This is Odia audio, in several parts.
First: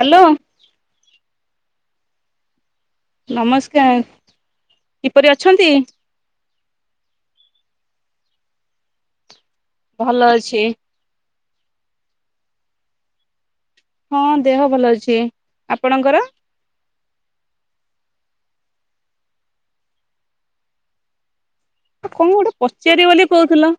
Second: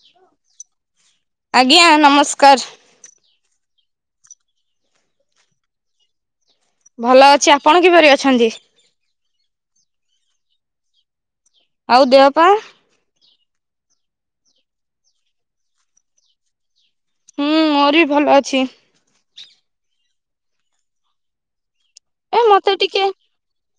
ହାଲୋ। ଆଜ୍ଞା ନମସ୍କାର। ନମସ୍କାର, କିପରି ଅଛନ୍ତି? ଭଲ ଅଛି। ଆପଣ କିପରି ଅଛନ୍ତି? ଭଲ ଅଛି। ଆଉ ଦେହ ପାହା? ହଁ ଦେହ ଭଲ ଅଛି। ଆପଣଙ୍କର? ହୁଁ ମୋର ବି ଭଲ ଅଛି। କଣ ଗୋଟେ ମତେ ଟିକେ ପଚାରି ବୋଲି କହୁଥିଲ।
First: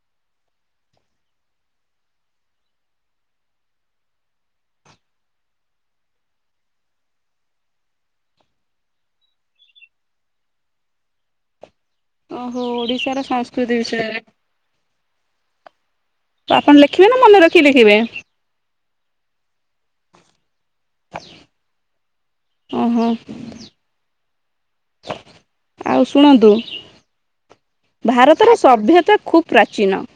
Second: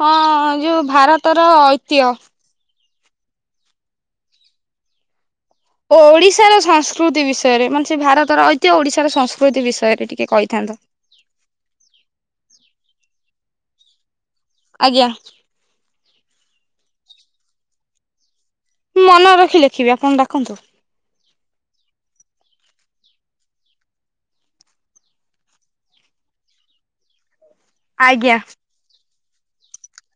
ହଁ ଯୋଉ ଭାରତର ଐତିହ୍ୟ। ଓ ଓଡିଶାର ସଂସ୍କୃତି ବିଷୟରେ ମାନେ ସେ ଭାରତର ଐତିହ୍ୟ ଓଡିଶାର ସଂସ୍କୃତି ବିଷୟରେ ଟିକେ କହିଥାନ୍ତ। ଓହୋ ଓଡିଶାର ସଂସ୍କୃତି ବିଷୟରେ। ଆଜ୍ଞା। ତ ଆପଣ ଲେଖିବେ ନା ମନେ ରଖି ଲେଖିବେ। ମନେ ରଖି ଲେଖିବି ଆପଣ ଡାକନ୍ତୁ। ଅଁ, ହଁ। ଆଉ ଶୁଣନ୍ତୁ। ଆଜ୍ଞା ଭାରତର ସଭ୍ୟତା ଖୁବ୍ ପ୍ରାଚୀନ।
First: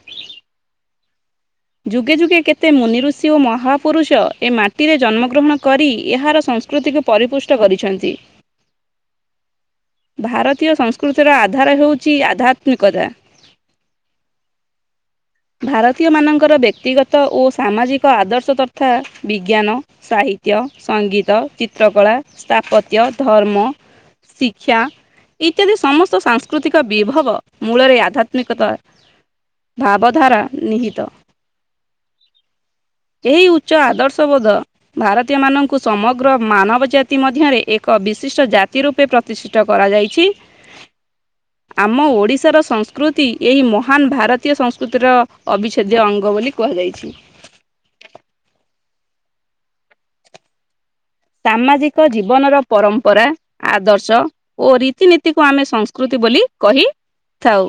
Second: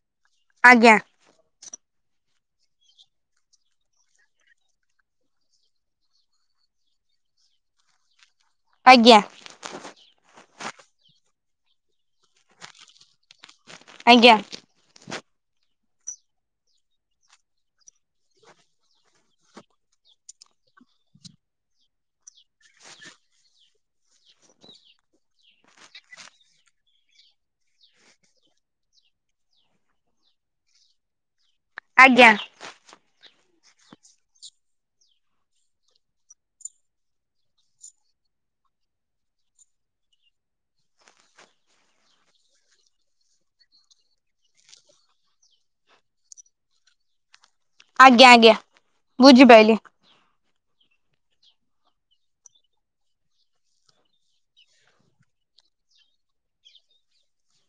ଆଜ୍ଞା ଯୁଗେ ଯୁଗେ କେତେ ମୁନି ଋଷି ଓ ମହାପୁରୁଷ ଏ ମାଟିରେ ଜନ୍ମଗ୍ରହଣ କରି ଏହାର ସଂସ୍କୃତିକୁ ପରିପୃଷ୍ଟ କରିଛନ୍ତି। ଆଜ୍ଞା। ଭାରତୀୟ ସଂସ୍କୃତିର ଆ ଧାରା ହେଉଛି ଆଧ୍ୟାତ୍ମିକତା। ଆଜ୍ଞା। ଭାରତୀୟ ମାନଙ୍କର ବ୍ୟକ୍ତିଗତ ଓ ସାମାଜିକ ଆଦର୍ଶ ତଥା ବିଜ୍ଞାନ, ସାହିତ୍ୟ, ସଙ୍ଗୀତ, ଚିତ୍ରକଳା ସ୍ଥାପତ୍ୟ ଧର୍ମ ଶିକ୍ଷା ଇତ୍ୟାଦି ସମସ୍ତ ସାଂସ୍କୃତିକ ବିଭବ ମୂଳରେ ଆଧ୍ୟାତ୍ମିକତା ଭାବ ଧାରା ନିହିତ। ଆଜ୍ଞା। ଏହି ଉଚ୍ଚ ଆଦର୍ଶ ବୋଧ ଭାରତୀୟ ମାନଙ୍କୁ ସମଗ୍ର ମାନବ ଜାତି ମଧ୍ୟରେ ଏକ ବିଶିଷ୍ଟ ଜାତି ରୂପେ ପ୍ରତିଷ୍ଠିତ କରାଯାଇଛି। ଆମ ଓଡିଶାର ସଂସ୍କୃତି ଏହି ମହାନ ଭାରତୀୟ ସଂସ୍ କୃତିର ଅବଚ୍ଛେଦ୍ୟ ଅଙ୍ଗ ବୋଲି କୁହାଯାଇଛି। ଆଜ୍ଞା, ଆଜ୍ଞା, ବୁଝିପାଇଲି। ସାମାଜିକ ଜୀବନର ପରମ୍ପରା, ଆଦର୍ଶ ଓ ରୀତିନୀତିକୁ ଆମେ ସଂସ୍କୃତି ବୋଲି କହିଥାଉ।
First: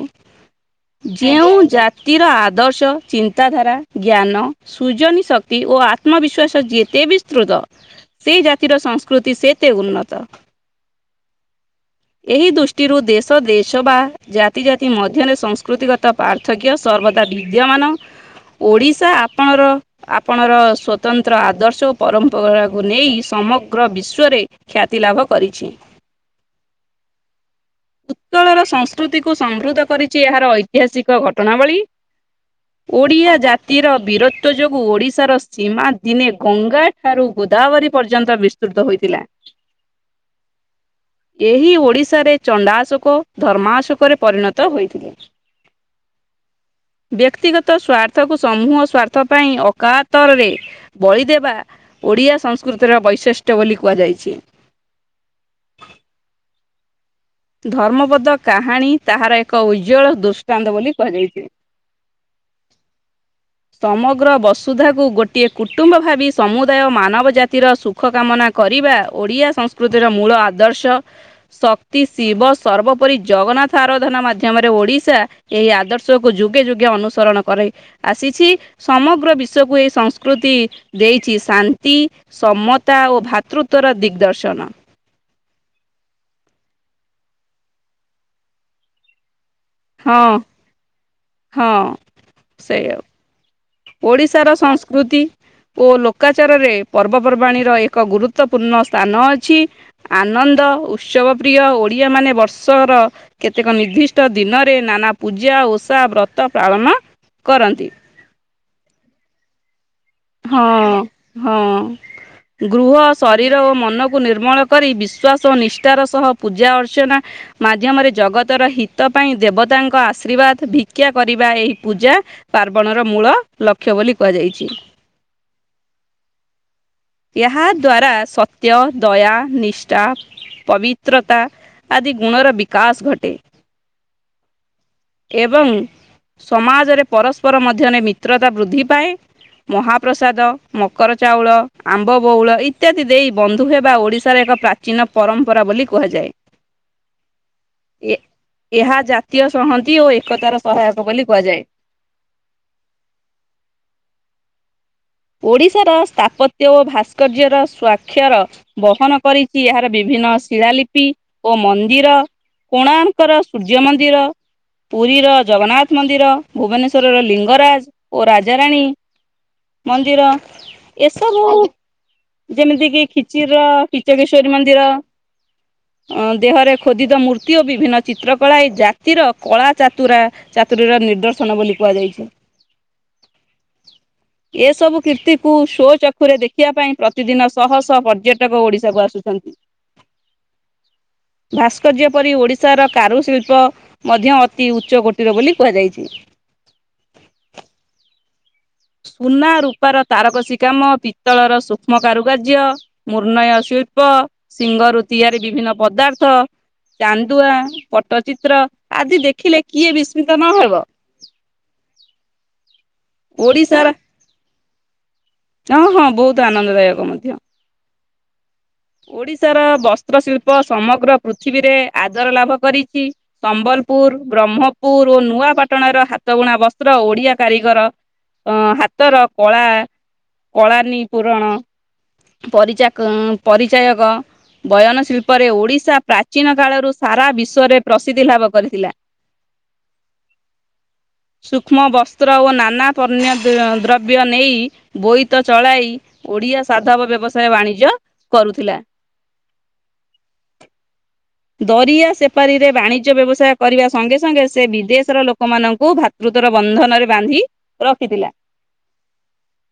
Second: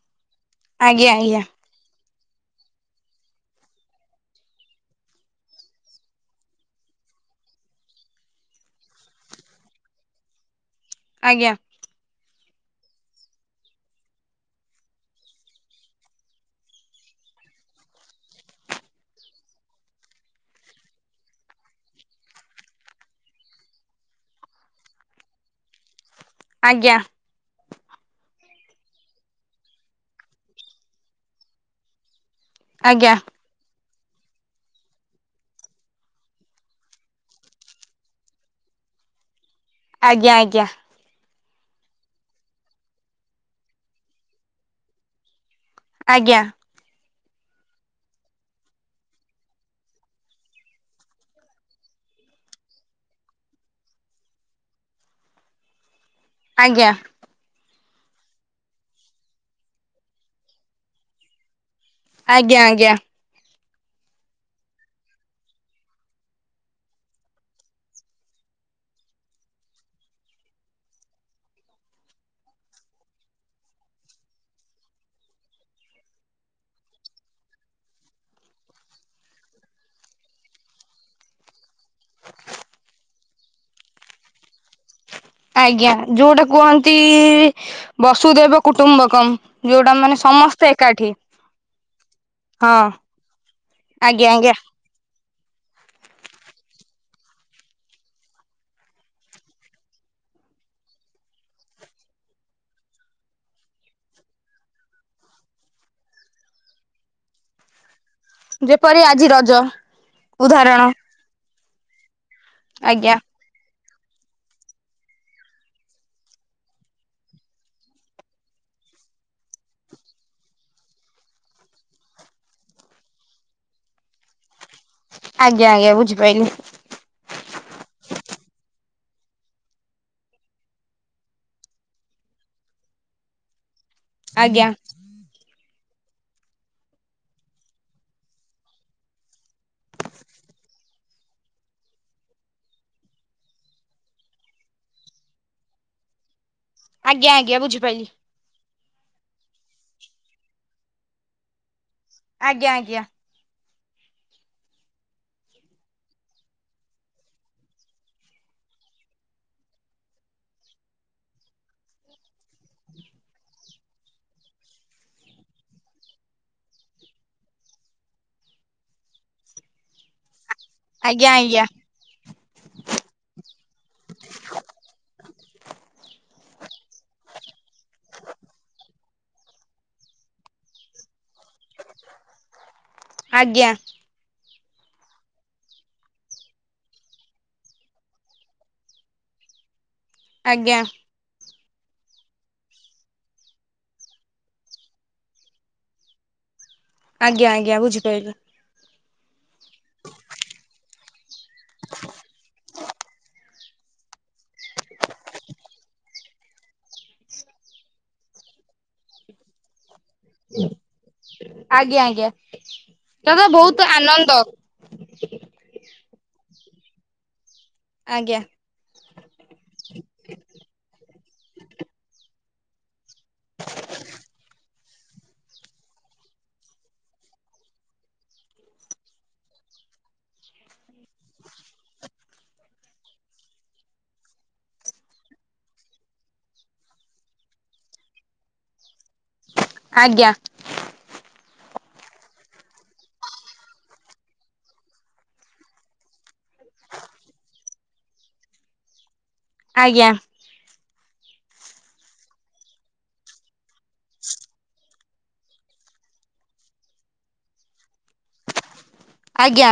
ଆଜ୍ଞା ଆଜ୍ଞା ଯେଉଁ ଜା ବ୍ୟକ୍ତିର ଆଦର୍ଶ ଚିନ୍ତାଧାରା ଜ୍ଞାନ, ସୁୃଜନୀ ଶକ୍ତି ଓ ଆତ୍ମବିଶ୍ୱାସ ଯେତେ ବିସ୍ତୃତ ସେଇ ଜାତିର ସଂସ୍କୃତି ସେତେ ଉନ୍ନତ। ଆଜ୍ଞା। ଏହି ଦୃଷ୍ଟିରୁ ଦେଶ ଦେଶ ବା ଜାତି ଜାତି ମଧ୍ୟରେ ସଂସ୍କୃତିଗତ ପାର୍ଥକ୍ୟ ସର୍ବଦା ବିଦ୍ୟମାନ ।ଓଡ଼ିଶା ଆପଣର ଆପଣର ସ୍ୱତନ୍ତ୍ର ଆଦର୍ଶ ଓ ପରମ୍ପରା କୁ ନେଇ ସମଗ୍ର ବିଶ୍ୱରେ ଖ୍ୟାତି ଲାଭ କରିଛି। ଆଜ୍ଞା। ଉତ୍କଳର ସଂସ୍କୃତିକୁ ସମୃଦ୍ଧ କରିଚି ଏହାର ଐତିହାସିକ ଘଟଣାବଳୀ। ଆଜ୍ଞା ଓଡିଆ ଜାତିର ବୀରତ୍ୱ ଯୋଗୁ ଓଡ଼ିଶାର ସୀମା ଦିନେ ଗଙ୍ଗା ଠାରୁ ଗୋଦାବରୀ ପର୍ଯ୍ୟନ୍ତ ବିସ୍ତୃତ ହୋଇଥିଲା। ଆଜ୍ଞା, ଆଜ୍ଞା, ଏହି ଓଡ଼ିଶାରେ ଚଣ୍ଡାଶୋକ ଧର୍ମାଶୋକରେ ପରିଣତ ହୋଇଥିଲେ। ଆଜ୍ଞା। ବ୍ୟକ୍ତିଗତ ସ୍ଵାର୍ଥକୁ ସମୂହ ସ୍ଵାର୍ଥ ପାଇଁ ଅକାତରରେ ବଳି ଦେବା ଓଡ଼ିଆ ସଂସ୍କୃତିର ବୈଶିଷ୍ଟ୍ୟ ବୋଲି କୁହାଯାଇଛି। ଆଜ୍ଞା। ଧର୍ମବଦ୍ଧ କାହାଣୀ ତାହାର ଏକ ଉଜ୍ଜ୍ୱଳ ଦୃଷ୍ଟାନ୍ତ ବୋଲି କୁହାଯାଇଛି। ଆଜ୍ଞା ଆଜ୍ଞା। ସମଗ୍ର ବସୁଧାକୁ ଗୋଟିଏ କୁଟୁମ୍ବ ଭାବି ସମୁଦାୟ ମାନବ ଜାତିର ସୁଖ କାମନା କରିବା ଓଡ଼ିଆ ସଂସ୍କୃତିର ମୂଳ ଆଦର୍ଶ ସ ଶିବ ସର୍ବୋପରି ଜଗନ୍ନାଥ ଆରାଧନା ମାଧ୍ୟମରେ ଓଡିଶା ଏହି ସେ ଶିବ ସର୍ବ ପରି ଜଗନଥ ଆରାଧନା ମାଧ୍ୟମରେ ଓଡ଼ିଶା ଏଇ ଆଦର୍ଶକୁ ଯୁଗେ ଯୁଗେ ଅନୁସରଣ କରେ ଆସିଛି ସମଗ୍ର ବିଶ୍ଵକୁ ଏଇ ସଂସ୍କୃତି ଦେଇଛି ଶାନ୍ତି, ସମତା ଓ ଭ୍ରାତୃତବର ଦିଗ୍ଦର୍ଶନ। ଆଜ୍ଞା ଯୋଉଟା କୁହନ୍ତି ବସୁଦେବ କୁଟୁମ୍ବକମ୍ ଯୋଉଟା ମାନେ ହଁ, ସମସ୍ତେ ଏକାଠି, ହଁ, ହଁ। ସେଇଆ ଆଜ୍ଞା ଆଜ୍ଞା ଓଡ଼ିଶାର ସଂସ୍କୃତି ଓ ଲୋକାଚାରରେ ପର୍ବପର୍ବାଣିର ଏକ ଗୁରୁତ୍ୱପୂର୍ଣ୍ଣ ସ୍ଥାନ ଅଛି, ଆନନ୍ଦ ଉତ୍ସବ ପ୍ର୍ରିୟ ଓଡ଼ିଆମାନେ ବର୍ଷର କେତେକ ନିର୍ଦ୍ଦିଷ୍ଟ ଦିନରେ ନାନା ପୂଜା ଓଷା ବ୍ରତ ପାଳନ କରନ୍ତି। ଯେପରି ଆଜି ରଜ। ଉଦାହରଣ ହଁ। ହଁ। ଗୃହ ଆଜ୍ଞା ଶରୀର ଓ ମନ ମନକୁ ନିର୍ମଳ କରି ବିଶ୍ୱାସ ଓ ନିଷ୍ଠାର ସହ ପୂଜା ଅର୍ଚ୍ଚନା ମାଧ୍ୟମରେ ଜଗତର ହିତ ପାଇଁ ଦେବତାଙ୍କ ଆଶୀର୍ବାଦ ଭିକ୍ଷା କରିବା ଏହି ପୂଜା ପାର୍ବଣର ମୂଳ ଲକ୍ଷ୍ୟ ବୋଲି କୁହାଯାଇଛି। ଆଜ୍ଞା ଆଜ୍ଞା ବୁଝିପାଇଲି ଏହା ଦ୍ଵାରା ସତ୍ୟ ଦୟା, ନିଷ୍ଠା, ପବିତ୍ରତା ଆଦି ଗୁଣର ବିକାଶ ଘଟେ। ଆଜ୍ଞା। ଏବଂ ସମାଜରେ ପରସ୍ପର ମଧ୍ୟରେ ମିତ୍ରତା ବୃଦ୍ଧି ପାଏ। ମହାପ୍ରସାଦ, ମକର, ଚାଉଳ, ଆମ୍ବ ବଉଳ ଇତ୍ୟାଦି ଦେଇ ବନ୍ଧୁ ହେବା ଓଡ଼ିଶାର ଏକ ପ୍ରାଚୀନ ପରମ୍ପରା ବୋଲି କୁହାଯାଏ। ଆଜ୍ଞା ଆଜ୍ଞା ବୁଝିପାଇଲିି। ଏହା ଜାତୀୟ ସଂହତି ଓ ଏକତାର ସହାୟକ ବୋଲି କୁହାଯାଏ। ଆଜ୍ଞା ଆଜ୍ଞା। ଓଡ଼ିଶାର ସ୍ଥାପତ୍ୟ ଓ ଭାସ୍କର୍ଯ୍ୟର ସ୍ୱାକ୍ଷର ବହନ କରିଛି। ଏହାର ବିଭିନ୍ନ ଶିଳାଲିପି ଓ ମନ୍ଦିର କୋଣାର୍କର ସୂର୍ଯ୍ୟ ମନ୍ଦିର, ପୁରୀର ଜଗନ୍ନାଥ ମନ୍ଦିର, ଭୁବନେଶ୍ୱରର ଲିଙ୍ଗରାଜ ଓ ରାଜାରାଣୀ ମନ୍ଦିର। ଏସବୁ ଆଜ୍ଞା ଯେମିତି କିି ଖିଚିର କିଚକେଶ୍ଵରୀ ମନ୍ଦିର। ଦେହରେ ଖୋଦିତ ମୂର୍ତ୍ତି ଓ ବିଭିନ୍ନ ଚିତ୍ର କଳା ଏଇ ଜା ସିର କଳା ଚାତୁରା ଚାତୁରୀର ନିର୍ଦ ବୋଲି କୁହାଯାଇଛି। ଆଜ୍ଞା ଆଜ୍ଞା ଏସବୁ କୀର୍ତ୍ତିକୁ ସ୍ଵ ଚକ୍ଷୁରେ ଦେଖିବା ପାଇଁ ପ୍ରତିଦିନ ଶହ ଶହ ପର୍ଯ୍ୟଟକ ଓଡ଼ିଶାକୁ ଆସୁଛନ୍ତି। ଆଜ୍ଞା। ଭାସ୍କର୍ଯ୍ୟ ପରି ଓଡ଼ିଶାର କାରୁଶିଳ୍ପ ମଧ୍ୟ ଅତି ଉଚ୍ଚକୋଟିର ବୋଲି କୁହାଯାଇଛି। ଆଜ୍ଞା ଆଜ୍ଞା ବୁଝିପାଇଲି। ସୁନା ରୂପାର ତାରକସୀ କାମ ବି ତଳର ସୂକ୍ଷ୍ମ କାରୁକାର୍ଯ୍ୟ ମୁର୍ଣ୍ଣୟ ଶି ଶିଳ୍ପ ଶିଙ୍ଗରୁ ତିଆରି ବିଭିନ୍ନ ପଦାର୍ଥ, ଚାନ୍ଦୁଆ, ପଟ୍ଟଚିତ୍ର ଆଦି ଦେଖିଲେ କିଏ ବି ଆଜ୍ଞା ଆଜ୍ଞା। ତୋର ତ ଓଡ଼ିଶାର ବହୁତ ଆନନ୍ଦ। ହଁ ହଁ ବହୁତ। ବହୁତ ଆନନ୍ଦଦାୟକ ମଧ୍ୟ। ଆଜ୍ଞା। ଓଡିଶାର ବସ୍ତ୍ରଶିଳ୍ପ ସମଗ୍ର ପୃଥିବୀରେ ଆଦର ଲାଭ କରିଛି ସମ୍ବଲପୁର ବ୍ରହ୍ମପୁର ଓ ନୂଆପାଟଣାର ହାତବୁଣା ବସ୍ତ୍ର ଓଡ଼ିଆ କାରିଗର ହାତର କଳା କଳାନୀ ପୂରଣ ପରିଚା ପରିଚାୟକ ବୟନ ଶିଳ୍ପରେ ଓଡିଶା ପ୍ରାଚୀନ କାଳରୁ ସାରା ବିଶ୍ଵରେ ପ୍ରସିଦ୍ଧି ଲାଭ କରିଥିଲା। ଆଜ୍ଞା। ସୂଷ୍ମ ବସ୍ତ୍ର ଓ ନାନା ପନ୍ୟ୍ ଦ୍ରବ୍ୟ ନେଇ ବୋଇତ ଚଳାଇ ଓଡ଼ିଆ ସାଧବ ବ୍ୟବସାୟ ବାଣିଜ୍ୟ କରୁଥିଲା। ଆଜ୍ଞା। ଦରିଆ ସେପାରୀରେ ବାଣିଜ୍ୟ ବ୍ୟବସାୟ କରିବା ସଙ୍ଗେ ସଙ୍ଗେ ସେ ବିଦେଶର ଲୋକମାନଙ୍କୁ ଭ୍ରାତୃତ୍ୱର ବନ୍ଧନରେ ବାନ୍ଧି ରଖିଥିଲା। ଆଜ୍ଞା।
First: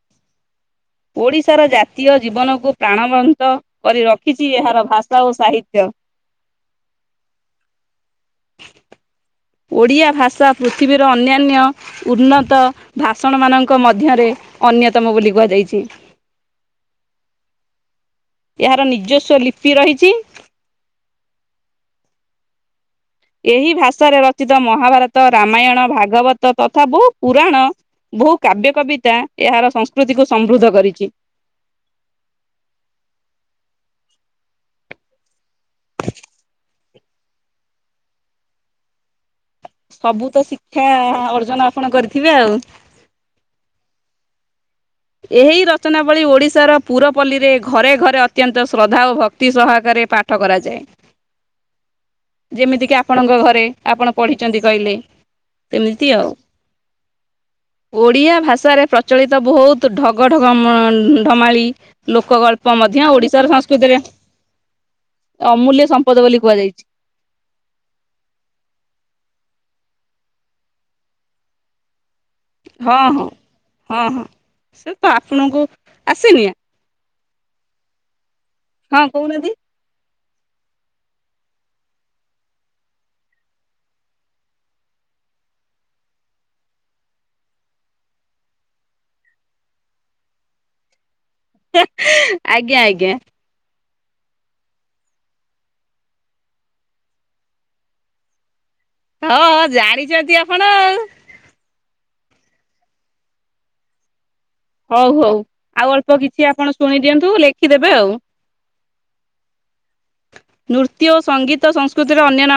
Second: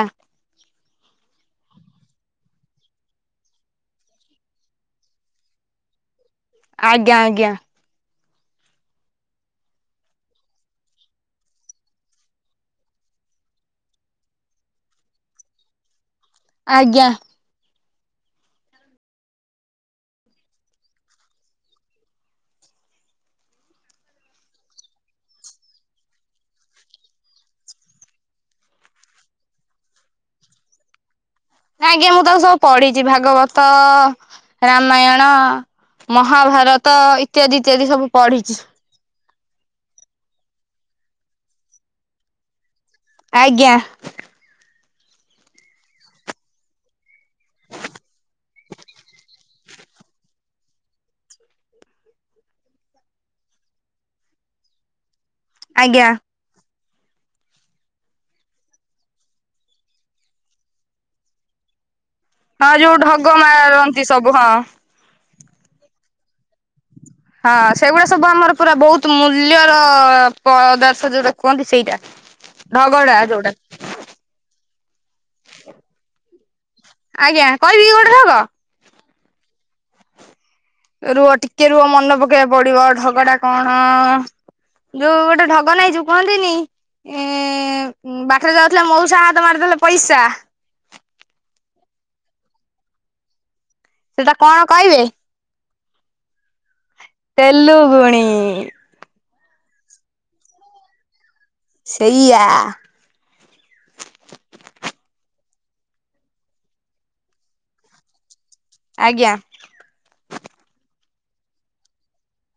ଓଡ଼ିଶାର ଜାତୀୟ ଜୀବନକୁ ପ୍ରାଣବନ୍ତ କରି ରଖିଛି ଏହାର ଭାଷା ଓ ସାହିତ୍ୟ। ଆଜ୍ଞା ଆଜ୍ଞା। [inaudible] ଓଡ଼ିଆ ଭାଷା ପୃଥିବୀର ଅନ୍ୟାନ୍ୟ ଉନ୍ନତ ଭାଷଣମାନଙ୍କ ମଧ୍ୟରେ ଅନ୍ୟତମ ବୋଲି କୁହାଯାଇଛି। ଆଜ୍ଞା। ଏହାର ନିଜସ୍ୱ ଲିପି ରହିଛି। ଏହି ଭାଷାରେ ରଚିତ ମହାଭାରତ ରାମାୟଣ ଭାଗବତ ତଥା ବହୁ ପୁରାଣ ବହୁ କାବ୍ୟ କବିତା ଏହାର ସଂସ୍କୃତିକୁ ସମୃଦ୍ଧ କରିଛି। ଆଜ୍ଞା ମୁଁ ତ ସବୁ ପଢିଛି ଭାଗବତ ରାମାୟଣ ମହାଭାରତ ଇତ୍ୟାଦି ଇତ୍ୟାଦି ସବୁ ପଢିଛି। ସବୁ ତ ଶିକ୍ଷା ଅର୍ଜନ ଆପଣ କରିଥିବେ ଆଉ ଆଜ୍ଞା ଏହି ରଚନାବଳିୀ ଓଡିଶାର ପୁରପଲ୍ଲୀରେ ଘରେ ଘରେ ଅତ୍ୟନ୍ତ ଶ୍ରଦ୍ଧା ଓ ଭକ୍ତି ସହାକାରେ ପାଠ କରାଯାଏ ଯେମିତିକି ଆପଣଙ୍କ ଘରେ ଆପଣ ପଢିଛନ୍ତି କହିଲେ। ଆଜ୍ଞା। ଏମିତି ଆଉ ଓଡିଆ ଭାଷାରେ ପ୍ରଚଳିତ ବହୁତ ତ ଢଗ ଡମାଳି ହଁ ଯୋଉ ଢଗ ମାରନ୍ତି ସବୁ ହଁ। ଅମୂଲ୍ୟ ସମ୍ପଦ ବୋଲି କୁହାଯାଇଛି। ହଁ ସେଇଗୁଡା ସବୁ ଆମର ପୁରା ବହୁତ ମୂଲ୍ୟର ପଦାର୍ଥ ଯୋଉଟା କୁହନ୍ତି ସେଇଟା ହଁ ଢଗଡା ହଁ ଯୋଉଟା ହଁ ହଁ ସେ ତ ଆପଣଙ୍କୁ ଆସିନି। ଆଜ୍ଞା କହିବି କି ଗୋଟେ ଢଗ? ହଁ କହୁନାହାନ୍ତି। ରୁହ ଟିକେ ରୁହ ମନେ ପକେଇବାକୁ ପଡିବ ଢଗ ଟା କଣ ଯୋଉ ଗୋଟେ ଢଗ ନାଇଁ ଯୁ କୁହନ୍ତିନି ଏ ବାଟରେ ଯାଉଥିଲେ ମଉସ ହାତ ମାରିଦେଲେ ପଇସା ଆଜ୍ଞା ଆଜ୍ଞା। ସେଟା କଣ କହିବେ ତେଲୁଗୁଣି? ହଁ ଜାଣିଛନ୍ତି ଆପଣ ଆଉ। ସେଇଆ। ହଉ ହଉ ଆଉ ଅଳ୍ପ କିଛି ଆପଣ ଶୁଣି ଦିଅନ୍ତୁ ଲେଖିଦେବେ ଆଉ। ଆଜ୍ଞା। ନୃତ୍ୟ ଓ ସଙ୍ଗୀତ ସଂସ୍କୃତିର ଅନ୍ୟ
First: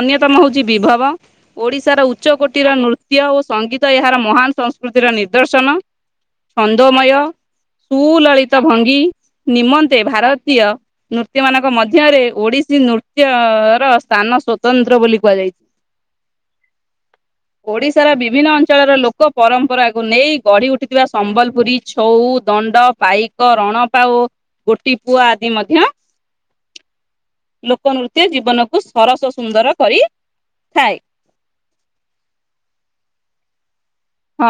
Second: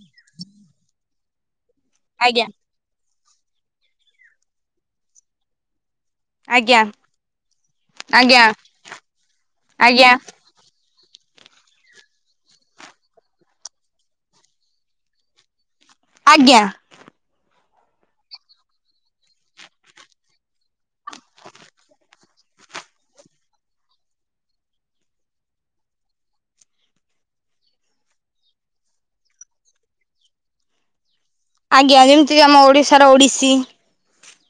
ଅନ୍ୟତମ ହଉଛି ବିଭବ। ଓଡ଼ିଶାର ଆଜ୍ଞା ଉଚ୍ଚକୋଟିର ନୃତ୍ୟ ଓ ସଙ୍ଗୀତ ଏହାର ମହାନ ସଂସ୍କୃତିର ନିର୍ଦର୍ଶନ ଆଜ୍ଞା ଛନ୍ଦମୟ ଆଜ୍ଞା ସୁଲଳିତ ଭଙ୍ଗୀ ନିମନ୍ତେ ଆଜ୍ଞା ଭାରତୀୟ ନୃତ୍ୟ ମାନଙ୍କ ମଧ୍ୟ ମଧ୍ୟରେ ଓଡିଶୀ ନୃତ୍ୟ ର ସ୍ଥାନ ସ୍ଵତନ୍ତ୍ର ବୋଲି କୁହାଯାଇଛି। ଆଜ୍ଞା। ଓଡିଶାର ବିଭିନ୍ନ ଅଞ୍ଚଳର ଲୋକ ପରମ୍ପରାକୁ ନେଇ ଗଢି ଉଠିଥିବା ସମ୍ବଲପୁରୀ ଛଉ ଦଣ୍ଡ ପାଇକ ରଣ ପାଉ ଗୋଟି ପୁଅ ଆଦି ମଧ୍ୟ ଲୋକନୃତ୍ୟ ଜୀବନକୁ ସରସ ସୁନ୍ଦର କରି ଥାଏ। ଆଜ୍ଞା ଯେମିତିକ ଆମ ଓଡିଶାର ଓଡିଶି। ହଁ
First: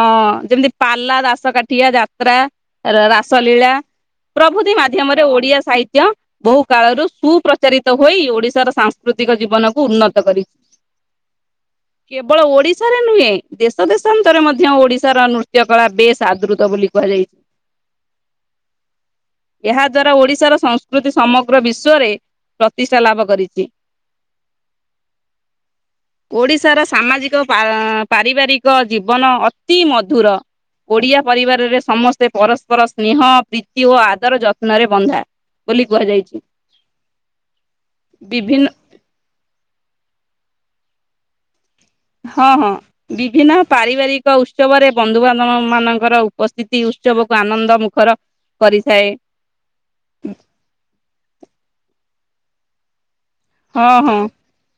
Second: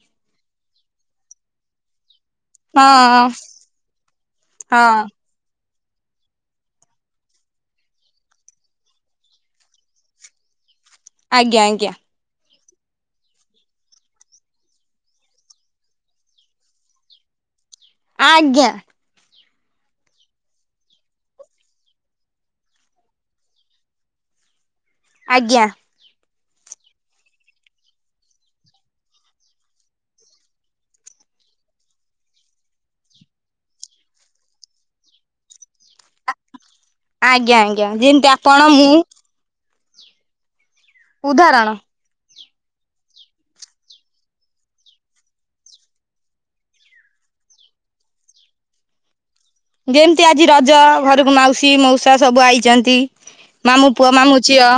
ଯେମିତି ପାଲା ଦାସକାଠିଆ ଯା ତ୍ରା ହଁ ରାସ ଲୀଳା ପ୍ରଭୃତି ହଁ ମାଧ୍ୟମରେ ଓଡିଆ ସାହି ତ୍ୟ ବହୁ କାଳରୁ ସୁପ୍ରଚାରିତ ହୋଇ ଓଡିଶାର ସାଂସ୍କୃତିକ ଜୀବନକୁ ଉନ୍ନତ କରି ଆଜ୍ଞା ଆଜ୍ଞା। ଶା ରେ ନୁହେଁ ଦେଶ ଦେଶ ନ୍ତାରେ ରେ ମଧ୍ୟ ଓଡିଶାର ନୃତ୍ୟ କଳା ବେଶ ଆଦୃତ ବୋଲି କୁହାଯାଇ ଆଜ୍ଞା। ଏହା ଦ୍ୱାରା ଓଡ଼ିଶାର ସଂସ୍କୃତି ସମଗ୍ର ବିଶ୍ଵରେ ପ୍ରତିଷ୍ଠା ଲାଭ କରିଛି। ଆଜ୍ଞା। ଓଡିଶାର ସାମାଜିକ ପାର ଜୀବନ ଅତି ମଧୁର ଓଡିଆ ପରିବାରରେ ସମସ୍ତେ ପରସ୍ପର ସ୍ନେହ ପ୍ରୀତି ଓ ଆଦର ଯତ୍ନରେ ବନ୍ଧା ବୋଲି କୁହାଯାଇଛି। ଆଜ୍ଞା ଆଜ୍ଞା ଯେମିତି ବିଭିନ୍ନ ଆପଣ ମୁଁ। ଉଦାହରଣ । ହଁ ହଁ ବିଭିନ୍ନ ପାରିବାରିକ ଉତ୍ସବରେ ବନ୍ଧୁବାନ୍ଧବ ମାନଙ୍କର ଉପସ୍ଥିତି ଉତ୍ସବକୁ ଆନନ୍ଦ ମୁଖର କରିଥାଏ । ଯେମତି ଆଜି ରଜ ଘରକୁ ମାଉସୀ ମଉସା ସା ସବୁ ଆଇଛନ୍ତି । ହଁ ମାମୁଁ ପୁଅ, ହଁ ମାମୁଁ ଝିଅ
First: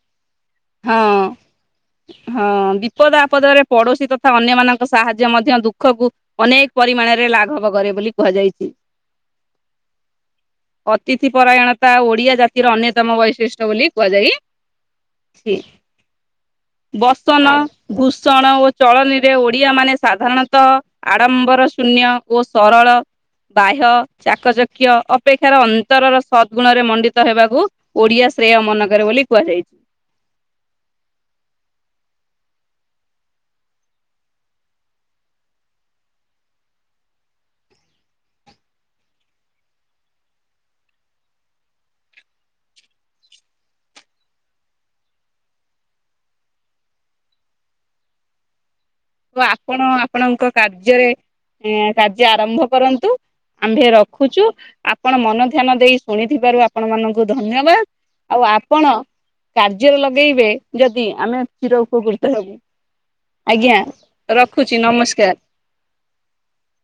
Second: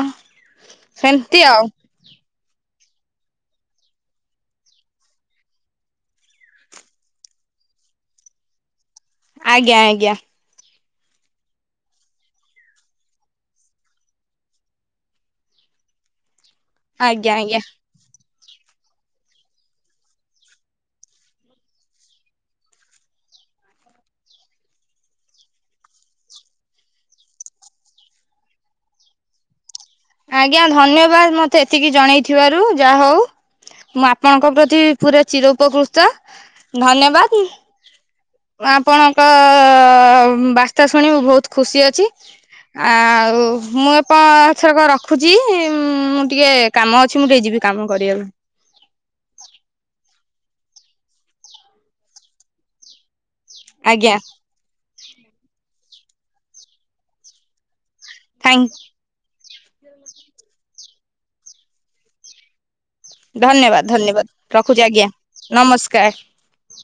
ହଁ ସେମିତି ଆଉ । ହଁ ବିପଦ ଆପଦରେ ପଡୋଶୀ ତଥା ଅନ୍ୟମାନଙ୍କ ସାହାଯ୍ୟ ମଧ୍ୟ ଦୁଃଖକୁ ଅନେକ ପରିମାଣରେ ଲାଘବ କରେ ବୋଲି କୁହାଯାଇଛି । ଆଜ୍ଞା ଆଜ୍ଞା । ଅତିଥି ପରାୟଣତା ଓଡିଆ ଜାତିର ଅନ୍ୟତମ ବୈଶିଷ୍ଟ୍ୟ ବୋଲି କୁହାଯାଇଛି। ଆଜ୍ଞା ବସନ ଆଜ୍ଞା। କୁଷ ଷଣ ଓ ଚଳନୀରେ ଓଡିଆ ମାନେ ସାଧାରଣତଃ ଆଡ଼ମ୍ବର ଶୂନ୍ୟ ଓ ସରଳ ବାହ୍ୟ ଚାକଚକ୍ୟ ଅପେକ୍ଷାର ଅନ୍ତରର ସଦଗୁଣରେ ମଣ୍ଡିତ ହେବାକୁ ଓଡିଆ ଶ୍ରେୟମନକରେ ବୋଲି କୁହାଯାଇଛି । ଆଜ୍ଞା ଧନ୍ୟବାଦ ମତେ ଏତିକି ଜଣେଇଥିବାରୁ । ଯାହାହଉ ମୁଁ ଆପଣଙ୍କ ପ୍ରତି ପୁରା ଚିର ଉପକୃତ ଧନ୍ୟବାଦ । ଆପଣଙ୍କ ବାର୍ତ୍ତା ଶୁଣି ମୁଁ ବହୁତ ଖୁସି ଅଛି । ଆଉ ମୁଁ ଏପଥରକ ରଖ ରଖୁଛି ଉମ୍- ମୁଁ ଟିକେ କାମ ଅଛି ମୁଁ ଟିକେ ଯିବି କାମ କରିବାକୁ । ତ ଆପଣ ଆପଣଙ୍କ କାର୍ଯ୍ୟରେ କାର୍ଯ୍ୟ ଆରମ୍ଭ କରନ୍ତୁ । ଆମ୍ଭେ ଆଜ୍ଞା ରଖୁଛୁ ଆପଣ ମନ ଧ୍ୟାନ ଦେଇ ଶୁଣିଥିବାରୁ ଆପଣ ମାନଙ୍କୁ ଧନ୍ୟବାଦ । ଆଉ ଥ୍ୟାଙ୍କ ଆପଣ କାର୍ଯ୍ୟରେ ଲଗେଇବେ ଯଦି ଆମେ ଚିର ଉପକୃତ ହେବୁ । ଧନ୍ୟବାଦ । ଧନ୍ୟବାଦ ରଖୁଛି ଆଜ୍ଞା ନମସ୍କାର। ନମସ୍କାର ।